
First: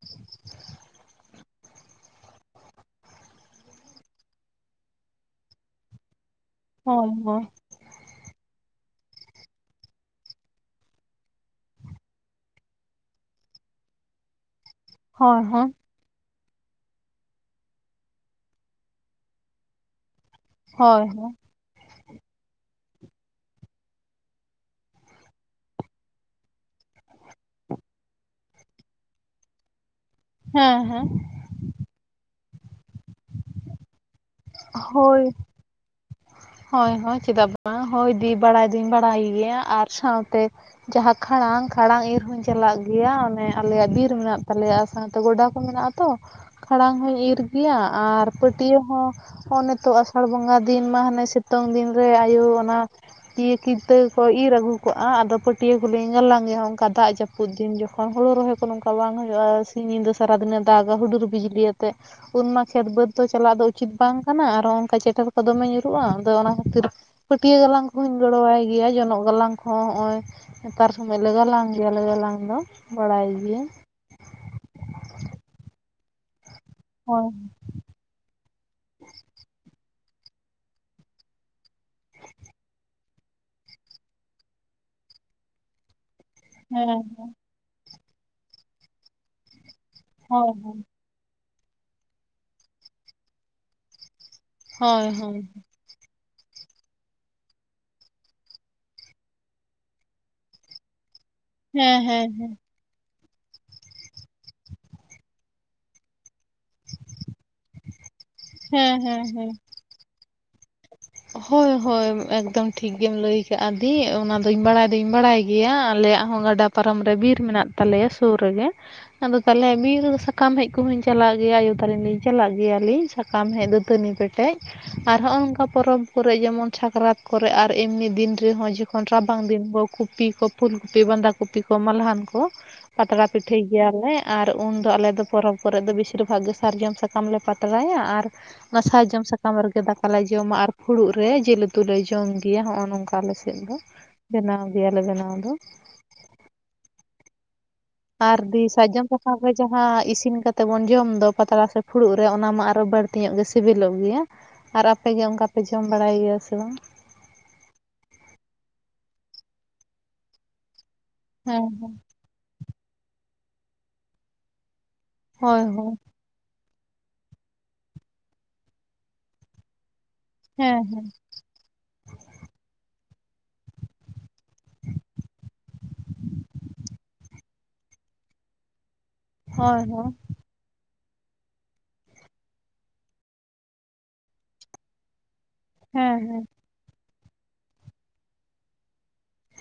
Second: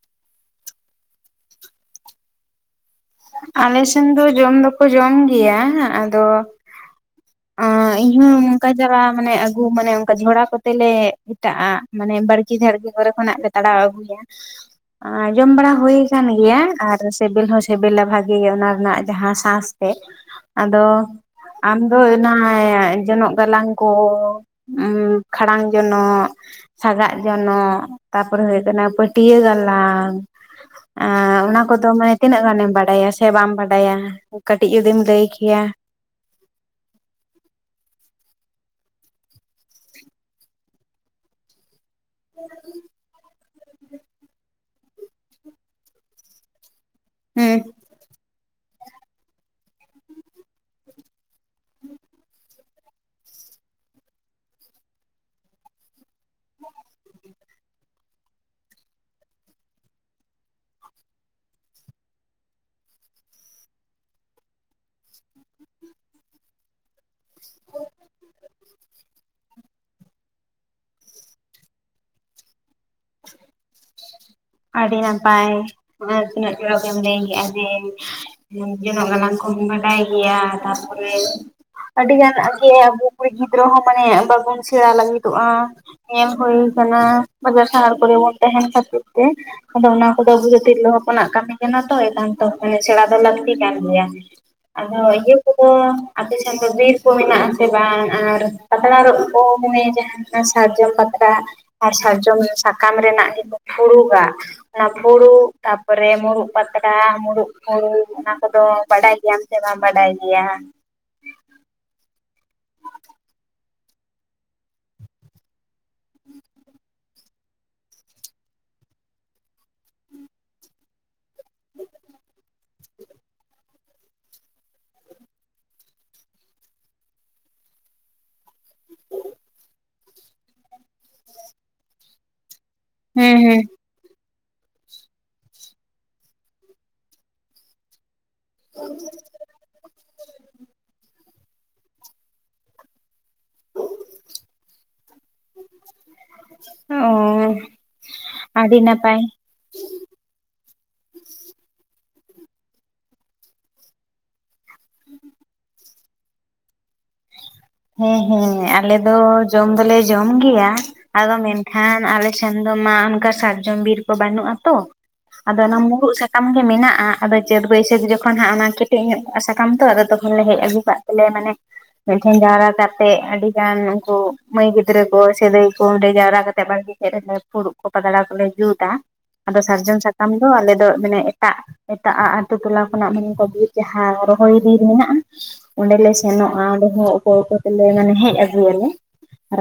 ᱟᱞᱮᱥᱮᱱ ᱫᱚ ᱡᱚᱢ ᱫᱚᱠᱚ ᱡᱚᱢ ᱜᱮᱭᱟ ᱟᱫᱚ᱾ ᱦᱚᱸ ᱦᱚᱸ᱾ ᱚᱸ ᱤᱧ ᱦᱚᱸ ᱚᱱᱠᱟ ᱡᱟᱣᱟ ᱢᱟᱱᱮ ᱟᱹᱜᱩ ᱢᱟᱱᱮ ᱚᱱᱠᱟ ᱡᱷᱚᱲᱟ ᱠᱚᱛᱮᱞ ᱞᱮ ᱢᱮᱴᱟᱜᱼᱟ᱾ ᱢᱟᱱᱮ ᱵᱟᱲᱜᱮ ᱡᱷᱟᱲᱜᱮ ᱠᱚᱨᱮ ᱠᱷᱚᱱᱟᱜ ᱞᱮ ᱛᱟᱲᱟᱣ ᱟᱹᱜᱩᱭᱟ᱾ ᱦᱳᱭ ᱡᱚᱢ ᱦᱳᱭ ᱵᱟᱲᱟ ᱦᱩᱭ ᱟᱠᱟᱱ ᱜᱮᱭᱟ ᱟᱨ ᱥᱮᱵᱮᱞ ᱦᱚᱸ ᱥᱮᱵᱮᱞ᱾ ᱥᱮᱵᱮᱞᱟ ᱵᱷᱟᱜᱤ ᱜᱮ ᱚᱱᱟ ᱨᱮᱱᱟᱜ ᱡᱟᱦᱟᱸ ᱥᱟᱥ ᱛᱮ ᱟᱫᱚ᱾ ᱦᱳᱭ ᱦᱳᱭ ᱟᱢ ᱫᱚ ᱚᱱᱟ ᱡᱚᱱᱚᱜ ᱜᱟᱞᱟᱝ ᱠᱚ ᱠᱷᱟᱲᱟᱝ ᱡᱚᱱᱚᱜ᱾ ᱥᱟᱜᱟᱜ ᱡᱚᱱᱚᱜ ᱛᱟᱯᱚᱨᱮ ᱦᱩᱭᱩᱜᱭ ᱠᱟᱱᱟ ᱯᱟᱹᱴᱭᱟᱹ ᱜᱟᱞᱟᱝ᱾ ᱦᱮᱸ ᱦᱮᱸ ᱚᱱᱟ ᱠᱚᱫᱚ ᱢᱟᱱᱮ ᱛᱤᱱᱟᱹᱜ ᱜᱟᱱᱮᱢ ᱵᱟᱰᱟᱭᱟ ᱥᱮ ᱵᱟᱢ ᱵᱟᱰᱟᱭᱟ᱾ ᱠᱟᱹᱴᱤᱡ ᱡᱩᱫᱤᱢ ᱦᱳᱭ ᱞᱟᱹᱭ ᱠᱮᱭᱟ᱾ ᱦᱳᱭ ᱦᱳᱭ ᱪᱮᱫᱟᱜ ᱵᱟᱝ ᱦᱳᱭ ᱫᱤ ᱵᱟᱲᱟᱭ ᱫᱩᱧ ᱵᱟᱲᱟᱭ ᱜᱮᱭᱟ ᱟᱨ ᱥᱟᱶᱛᱮ᱾ ᱡᱟᱦᱟᱸ ᱠᱷᱟᱲᱟᱝ ᱠᱷᱟᱲᱟᱝ ᱤᱨ ᱦᱩᱧ ᱪᱟᱞᱟᱜ ᱜᱮᱭᱟ ᱚᱱᱮ᱾ ᱟᱞᱮᱭᱟᱜ ᱵᱤᱨ ᱢᱮᱱᱟᱜ ᱛᱟᱞᱮᱭᱟ ᱥᱟᱶᱛᱮ ᱜᱚᱰᱟ ᱠᱚ ᱢᱮᱱᱟᱜ ᱟ ᱛᱚ ᱠᱷᱟᱲᱟᱝ ᱦᱚᱧ ᱤᱨ ᱦᱮᱸ ᱜᱮᱭᱟ᱾ ᱟᱨ ᱯᱟᱹᱴᱭᱟᱹ ᱦᱚᱸ ᱦᱚᱸᱜᱼ ᱱᱤᱛᱚᱜ ᱟᱥᱟᱲ ᱵᱚᱸᱜᱟ᱾ ᱫᱤᱱ ᱢᱟ ᱦᱟᱱᱮ ᱥᱤᱛᱩᱝ ᱫᱤᱱ ᱨᱮ ᱟᱭᱩ ᱚᱱᱟ᱾ ᱯᱟᱹᱴᱭᱟᱹ ᱠᱤᱱᱤᱛᱟᱹ ᱠᱚ ᱤᱨᱻ ᱟᱹᱜᱩ ᱟᱫᱚ ᱠᱚᱞᱤᱧ ᱜᱟᱞᱟᱝ ᱜᱮᱦᱚᱸ ᱚᱱᱠᱟ ᱫᱟᱜ ᱡᱟᱹᱯᱩᱫ᱾ ᱯᱫ ᱫᱤᱱ ᱡᱚᱠᱷᱚᱱ ᱦᱳᱲ ᱨᱚᱦᱚᱭ ᱠᱚ ᱱᱚᱝᱠᱟ ᱵᱟᱝ ᱦᱩᱭᱩᱜᱼᱟ ᱥᱤᱧ ᱧᱤᱫᱟᱹ ᱥᱟᱨᱟᱫᱤᱱᱮ ᱫᱟᱜᱟ ᱦᱩᱰᱩᱨ ᱵᱤᱡᱽᱞᱤ ᱟᱛᱮᱫ ᱩᱱ ᱢᱟ ᱠᱷᱮᱛ ᱵᱟᱹᱫᱽ ᱫᱚ ᱪᱟᱞᱟᱜᱣ ᱫᱚ ᱩᱪᱤᱛ ᱵᱟᱝ ᱠᱟᱱᱟ ᱟᱨᱦᱚ ᱚᱱᱠᱟ ᱪᱮᱴᱮᱨ ᱠᱚ ᱫᱚᱢᱮ ᱧᱩᱨᱩᱜᱼᱟ ᱟᱫᱚ ᱚᱱᱟ ᱠᱷᱟᱹᱛᱤᱨ ᱯᱟᱹᱴᱭᱟᱹ ᱜᱟᱞᱟᱝ ᱠᱚᱦᱚᱧ ᱜᱚᱲᱚᱣᱟᱭ ᱜᱮᱭᱟ ᱡᱚᱱᱚᱜ ᱜᱟᱞᱟᱝ ᱦᱚᱸ ᱦᱚᱸᱜᱼᱚᱭ ᱱᱮᱛᱟᱨ ᱥᱚᱢᱚᱭ ᱞᱮ ᱜᱟᱞᱟᱝ ᱜᱮᱭᱟ ᱜᱟᱞᱟᱝ ᱫᱚ ᱵᱟᱲᱟᱭ ᱜᱤᱭᱟᱹᱟᱹᱧ ᱟᱹᱰᱤ ᱱᱟᱯᱟᱭ ᱟᱨ ᱛᱤᱱᱟᱹᱜ ᱪᱚᱲᱚᱠ‌ ᱮᱢ ᱞᱟᱹᱭ ᱦᱳᱭ ᱠᱮᱫᱼᱟ ᱡᱮᱼ- ᱡᱚᱱᱚᱜ ᱜᱟᱞᱟᱝ ᱠᱚᱢ ᱵᱟᱰᱟᱭ ᱜᱮᱭᱟ ᱛᱟᱨᱯᱚᱨᱮ ᱟᱹᱰᱤ ᱜᱟᱱ ᱜᱮ ᱟᱵᱚ ᱠᱩᱲᱤ ᱜᱤᱫᱽᱨᱟᱹ ᱦᱚᱸ ᱢᱟᱱᱮ ᱵᱟᱵᱚᱱ ᱥᱮᱬᱟ ᱞᱟᱹᱜᱤᱫᱚᱜᱼᱟ ᱧᱮᱞ ᱦᱩᱭ ᱠᱟᱱᱟ ᱦᱮᱸ ᱵᱟᱡᱟᱨ ᱥᱟᱨ ᱠᱚᱨᱮ ᱵᱚᱱ ᱛᱟᱦᱮᱱ ᱛᱮ ᱟᱫᱚ ᱚᱱᱟ ᱦᱩᱰᱟᱹᱵ ᱦᱳᱭ ᱦᱳᱭ ᱛᱤᱨᱞᱟᱹ ᱦᱚᱯᱚᱱᱟᱜ ᱠᱟᱹᱢᱤ ᱠᱟᱱᱟ ᱛᱚ ᱮᱱᱠᱷᱟᱱᱛᱚ ᱢᱟᱱᱮ ᱥᱮᱬᱟ ᱫᱚ ᱞᱟᱹᱠᱛᱤ ᱠᱟᱱ ᱜᱮᱭᱟ᱾ ᱟᱫᱚ ᱦᱳᱭ ᱤᱭᱟ. ᱦᱳᱭ ᱠᱚᱫᱚ ᱟᱯᱮ ᱥᱮᱱ ᱫᱚ ᱵᱤᱨ ᱠᱚ ᱢᱮᱱᱟᱜ ᱟᱥᱮ ᱵᱟᱝ ᱟᱨ ᱯᱟᱛᱲᱟ ᱨᱚᱜ ᱠᱚ ᱢᱟᱱᱮ ᱡᱟᱦᱟᱸ ᱥᱟᱨᱡᱚᱢ ᱯᱟᱛᱲᱟ ᱟᱨ ᱦᱮᱸ ᱦᱮᱸ ᱥᱟᱨᱡᱚᱢ ᱥᱟᱠᱟᱢ ᱨᱮᱱᱟᱜ ᱡ ᱯᱷᱩᱲᱩᱜᱟ ᱚᱱᱟ ᱯᱷᱩᱲᱩᱜ ᱛᱟᱯᱚᱨᱮ ᱢᱩᱲᱩᱜ ᱯᱟᱛᱲᱟ ᱢᱩᱲᱩᱜ ᱯᱷᱩᱲᱩᱜ ᱚᱱᱟ ᱠᱚᱫᱚ ᱦᱮᱸ ᱦᱮᱸ ᱵᱟᱰᱟᱭ ᱦᱮᱸ ᱦᱮᱸ ᱜᱮᱭᱟᱢ ᱥᱮ ᱵᱟᱢ ᱵᱟᱰᱟᱭ ᱜᱮᱭᱟ ᱦᱳᱭ ᱦᱳᱭ ᱮᱠᱫᱚᱢ ᱴᱷᱤᱠᱜᱮᱢ ᱞᱟᱹᱭ ᱟᱠᱟᱟᱜᱼᱟ ᱫᱤ ᱚᱱᱟᱫᱚᱧ ᱵᱟᱲᱟᱭ ᱫᱩᱧ ᱵᱟᱲᱟᱭ ᱜᱮᱭᱟ ᱟᱞᱮᱭᱟᱜ ᱦᱚᱸ ᱜᱟᱰᱟ ᱯᱟᱨᱚᱢ ᱨᱮ ᱵᱤᱨ ᱢᱮᱱᱟᱜ ᱛᱟᱞᱮᱭᱟ ᱥᱩᱨ ᱨᱮᱜᱮ ᱟᱫᱚ ᱛᱟᱞᱮ ᱵᱤᱨ ᱥᱟ ᱥᱟᱠᱟᱢ ᱦᱮᱡ ᱠᱚᱦᱚᱸᱧ ᱪᱟᱞᱟᱜ ᱜᱮᱭᱟ ᱟᱭᱳ ᱛᱟᱞᱤᱱ ᱞᱤᱧ ᱪᱟᱞᱟᱜ ᱜᱮᱭᱟᱞᱤᱧ ᱥᱟ ᱠᱟᱢ ᱦᱮᱡ ᱫᱟᱹᱛᱟᱹᱱᱤ ᱯᱮᱴᱮᱡ ᱟᱨ ᱦᱚᱸᱜᱼᱚ ᱱᱚᱝᱠᱟ ᱯᱚᱨᱚᱵᱽ ᱠᱚᱨᱮ ᱡᱮᱢᱚᱱ ᱥᱟᱠᱨᱟᱛ ᱠᱚᱨᱮ ᱟᱨ ᱮᱢᱱᱤ ᱫᱤᱱ ᱨᱮᱦᱚᱸ ᱡᱚᱠᱷᱚᱱ ᱨᱟᱵᱟᱝ ᱫᱤᱱ ᱠᱚ ᱠᱚᱯᱤ ᱠᱚ ᱯᱷᱩᱞ ᱠᱚᱯᱤ ᱵᱟᱸᱫᱟ ᱠᱚᱯᱤ ᱠᱚ ᱢᱟᱞᱦᱟᱱ ᱠᱚ ᱯᱟᱛᱲᱟ ᱦᱮᱸ ᱦᱮᱸ ᱯᱤᱴᱷᱟᱹᱭ ᱜᱮᱭᱟ ᱮ ᱟᱨ ᱩᱱᱫᱚ ᱟᱞᱮᱫᱚ ᱯᱚᱨᱚᱵᱽ ᱠᱚᱨᱮ ᱫᱚ ᱵᱮᱥᱤᱨ ᱜᱮ ᱥᱟᱨᱡᱚᱢ ᱥᱟᱠᱟᱢ ᱞᱮ ᱯᱟᱛᱲᱟᱭᱟ ᱟᱨ ᱚᱱᱟ ᱥᱟᱨᱡᱚᱢ ᱥᱟᱠᱟᱢ ᱨᱮᱜᱮ ᱫᱟᱠᱟᱞᱮ ᱡᱚᱢᱟ ᱟᱨ ᱯᱷᱩᱲᱩᱜ ᱨᱮ ᱡᱤᱞ ᱩᱛᱩ ᱞᱮ ᱡᱚᱢ ᱜᱮᱭᱟ ᱱᱚᱜᱼᱚ ᱱᱚᱝᱠᱟ ᱟᱞ ᱥᱮᱫ ᱫᱚ᱾ ᱵᱮᱱᱟᱣ ᱜᱮᱭᱟᱞᱮ ᱵᱮᱱᱟᱣ ᱫᱚ ᱚᱸᱻ ᱟᱨ ᱫᱤ ᱥᱟᱨᱡᱚᱢ ᱥᱟᱠᱟᱢ ᱚᱱᱮ ᱡᱟᱦᱟᱸ ᱤᱥᱤᱱ ᱠᱟᱛᱮᱮᱫ ᱵᱚᱱ ᱡᱚᱢ ᱫᱚ ᱯᱟᱛᱲᱟ ᱥᱮ ᱯᱷᱩᱲᱩᱜ ᱨᱮ ᱚᱱᱟ ᱢᱟ ᱟᱨᱚ ᱵᱟᱹᱲᱛᱤ ᱧᱚᱜ ᱜᱮ ᱥᱤᱵᱤᱞᱚᱜ ᱜᱮᱭᱟ ᱟᱨ ᱟᱯᱮᱜ ᱜᱮ ᱚᱱᱠᱟᱯᱮ ᱡᱚᱢ ᱵᱟᱲᱟᱭ ᱜᱮᱭᱟ ᱥᱮ ᱵᱟᱝ ᱦᱮᱸ ᱦᱮᱸᱟᱞᱮ ᱫᱚ ᱡᱚᱢ ᱫᱚᱞᱮ ᱡᱚᱢ ᱜᱮᱭᱟ᱾ ᱟᱫᱚ ᱦᱮᱸ ᱢᱮᱱᱠᱷᱟᱱ ᱟᱞᱮ ᱴᱷᱮᱱ ᱫᱚ ᱢᱟ ᱚᱱᱠᱟ ᱥᱟᱨᱡᱚᱢ ᱵᱤᱨ ᱠᱚ ᱵᱟᱹᱱᱩᱜᱼᱟ ᱛᱳ᱾ ᱟᱫᱚ ᱦᱳᱭ ᱚᱱᱟ ᱦᱳᱭ ᱢᱩᱨᱩᱜ ᱥᱟᱠ ᱠᱟᱢ ᱜᱮ ᱢᱮᱱᱟᱜᱼᱟ, ᱟᱫᱚ ᱪᱟᱹᱛ ᱵᱟᱹᱭᱥᱟᱹᱠᱷ ᱡᱚᱠᱷᱚᱱ ᱦᱟᱸᱜ ᱚᱱᱟ ᱠᱮᱴᱮᱡ ᱧᱚᱜ ᱠᱚᱜ-ᱟ ᱥᱟᱠᱟᱢ ᱛᱚ ᱟᱫᱚ ᱛᱚᱠᱷ ᱞᱮ ᱦᱮᱡ ᱟᱹᱜᱩ ᱦᱮᱸ ᱠᱟᱜ ᱛᱮᱞᱮ ᱢᱟᱱᱮ ᱢᱤᱫᱴᱷᱮᱱ ᱡᱟᱣᱨᱟ ᱠᱟᱛᱮᱫ ᱟᱹᱰᱤ ᱜᱟᱱ ᱩᱱᱠᱩ ᱢᱟᱹᱭ ᱜᱤᱫᱽᱨᱟᱹ ᱠᱚ ᱥᱮ ᱫᱟᱹᱭ ᱠᱚ ᱚᱸᱰᱮ ᱡᱟᱣᱨᱟ ᱠᱟᱛᱮ ᱵᱟᱲᱜᱮ ᱥᱮᱫ ᱨᱮ ᱯᱷᱩᱲᱩᱜ ᱠᱚ ᱯᱟᱛᱲᱟ ᱠᱚᱞᱮ ᱡᱩᱛ-ᱟ, ᱟᱫᱚ ᱦᱳᱭ ᱥᱟᱨᱡᱚᱢ ᱦᱳᱭ ᱥᱟᱠᱟᱢ ᱫᱚ ᱟᱞᱮ ᱫᱚ ᱢᱟᱱᱮ ᱮᱴᱟᱜ ᱮᱴᱟᱜ ᱟᱜ ᱟᱛᱩ ᱴᱚᱞᱟ ᱠᱷᱚᱱᱟᱜ ᱢᱮᱱᱮ ᱠᱚ ᱵᱤᱨ ᱡᱟᱦᱟᱸ ᱨᱚᱦᱚᱭ ᱵᱤᱨ ᱢᱮᱱᱟᱜᱼᱟ ᱚᱸᱰᱮ ᱞᱮ ᱦᱮᱸ ᱦᱮᱸ ᱥᱮᱱᱚᱜᱼᱟ ᱚᱸᱰᱮ ᱦᱚᱸ ᱚᱠᱳ ᱚᱠᱳ ᱛᱮᱞᱮ ᱢᱟᱱᱮ ᱦᱮᱡ ᱟᱜᱩᱭᱟᱞᱮ᱾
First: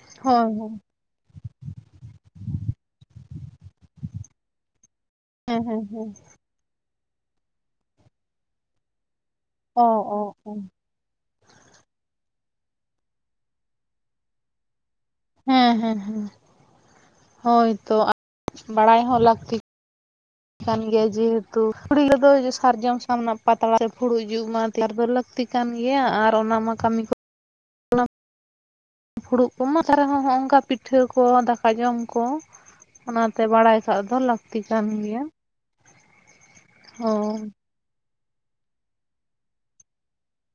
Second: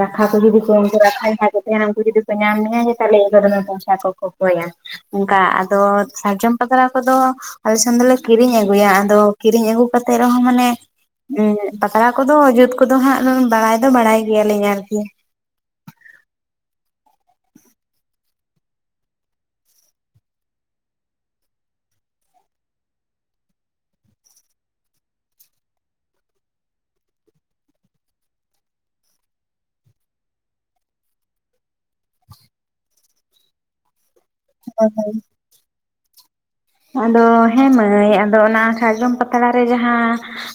ᱨᱟᱠᱷᱟ ᱠᱚ ᱦᱳᱭ ᱡᱩᱫᱤ ᱠᱚ ᱦᱳᱭ ᱨᱟᱠᱷᱟᱭ <unintelligible> <unintelligible> ᱩᱱᱠᱩ ᱡᱩᱫᱩ ᱠᱚ ᱧᱟᱢ ᱢᱮᱭᱟ ᱡᱮ ᱛᱟᱦᱞᱮ ᱤᱱ ᱫᱚ ᱫᱚᱢᱮ ᱯᱚᱭᱥᱟ ᱠᱚ ᱠᱚᱠᱚᱭᱟ᱾ ᱚᱱᱠᱟ ᱦᱮᱸ ᱟᱫᱚ ᱦᱮᱸ ᱦᱮᱸ ᱥᱟᱨᱡᱚᱢ ᱯᱟᱛᱲᱟ ᱠᱚᱫᱚ ᱟᱞᱮᱥᱮᱱ ᱫᱚᱞᱮ ᱠᱤᱨᱤᱧ ᱟᱹᱜᱩᱭᱟ ᱟᱫᱚ ᱠᱤᱨᱤᱧ ᱟᱹᱜᱩ ᱚ ᱠᱟᱛᱮᱜ ᱚ ᱨᱮᱦᱚᱸ ᱚ ᱢᱟᱱᱮ ᱦᱩᱸ ᱯᱟᱛᱲᱟ ᱠᱚᱫᱚ ᱡᱩᱛ ᱠᱚᱫᱚ ᱦᱟᱸᱜ ᱵᱟᱲᱟᱭ ᱫᱚ ᱵᱟᱲᱟᱭ ᱜᱮᱭᱟᱞᱤᱧ ᱟᱨᱠᱤ᱾ ᱦᱮᱸ ᱦᱮᱸ ᱦᱮᱸ, ᱦᱳᱭ‌ ᱛᱚ <unintelligible> ᱵᱟᱲᱟᱭ ᱦᱚᱸ ᱞᱟᱹᱠᱛᱤ᱾ <unintelligible> ᱠᱟᱱ ᱜᱮᱭᱟ ᱡᱮᱦᱮᱛᱩ ᱠᱩᱲᱤ ᱜᱤᱫᱽᱨᱟᱹ ᱫᱚ ᱥᱟᱨᱡᱚᱢ ᱥᱟᱢ ᱨᱮᱱᱟᱜ ᱯᱟᱛᱲᱟ ᱥᱮ ᱯᱷᱩᱲᱩᱜ ᱡᱩᱜ ᱢᱟ <unintelligible> ᱟᱹᱠᱛᱤ ᱠᱟᱱ ᱜᱮᱭᱟ ᱟᱨ ᱚᱱᱟ ᱢᱟ ᱠᱟᱹᱢᱤ ᱠᱚ ᱯᱷᱩᱲᱩᱜ ᱠᱚᱢᱟ ᱛᱟᱨᱟ ᱦᱚᱸ ᱦᱚᱸᱜᱼᱚᱝᱠᱟ ᱯᱤᱴᱷᱟᱹ ᱠᱚ, ᱫᱟᱠᱟ ᱡᱚᱢ ᱠᱚ᱾ ᱚᱱᱟᱛᱮ ᱵᱟᱲᱟᱭ ᱠᱟᱜ ᱫᱚ ᱞᱟᱠ ᱟᱫᱚ ᱦᱳᱭ ᱦᱮᱸ ᱢᱟᱹᱭ ᱟᱫᱚ ᱚᱱᱟ ᱥᱟᱨᱡᱚᱢ ᱯᱟᱛᱲᱟ ᱨᱮ ᱡᱟᱦᱟᱸ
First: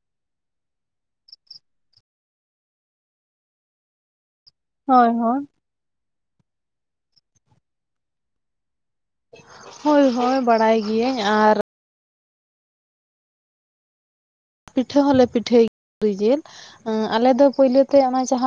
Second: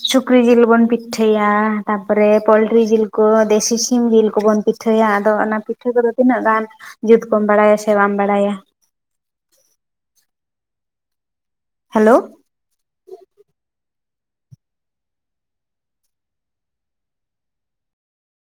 ᱥᱩᱠᱨᱤ ᱵᱚᱱ ᱯᱤᱴᱷᱟᱹᱭᱟ, ᱛᱟᱯᱚᱨᱮ ᱯᱳᱞᱴᱨᱤ ᱡᱤᱞ ᱠᱚ, ᱫᱮᱥᱤ ᱥᱤᱢ ᱡᱤᱞ ᱠᱚ ᱵᱚᱱ ᱯᱤᱴᱷᱟᱹᱭᱟ ᱦᱳᱭ ᱟᱫᱚ ᱦᱳᱭ ᱚᱱᱟ ᱯᱤᱴᱷᱟᱹ ᱠᱚᱫᱚ ᱛᱤᱱᱟᱹᱜ ᱜᱟᱱ ᱡᱩᱛ ᱠᱚᱢ ᱵᱟᱲᱟᱭᱟ ᱥᱮ ᱵᱟᱢ ᱵᱟᱲᱟᱭᱟ? ᱦᱳᱭ ᱦᱳᱭ ᱵᱟᱲᱟᱭ ᱜᱤᱭᱟᱹᱧ ᱟᱨ ᱦᱮᱞᱳ᱾ ᱯᱤᱴᱷᱟᱹ ᱦᱚᱸ ᱞᱮ ᱯᱴᱷᱟᱹᱭ <inaudible> ᱡᱤᱞ ᱟᱞᱮ ᱫᱚ ᱯᱳᱭᱞᱚ ᱛᱮ ᱚᱱᱟ ᱡᱟᱦᱟᱸ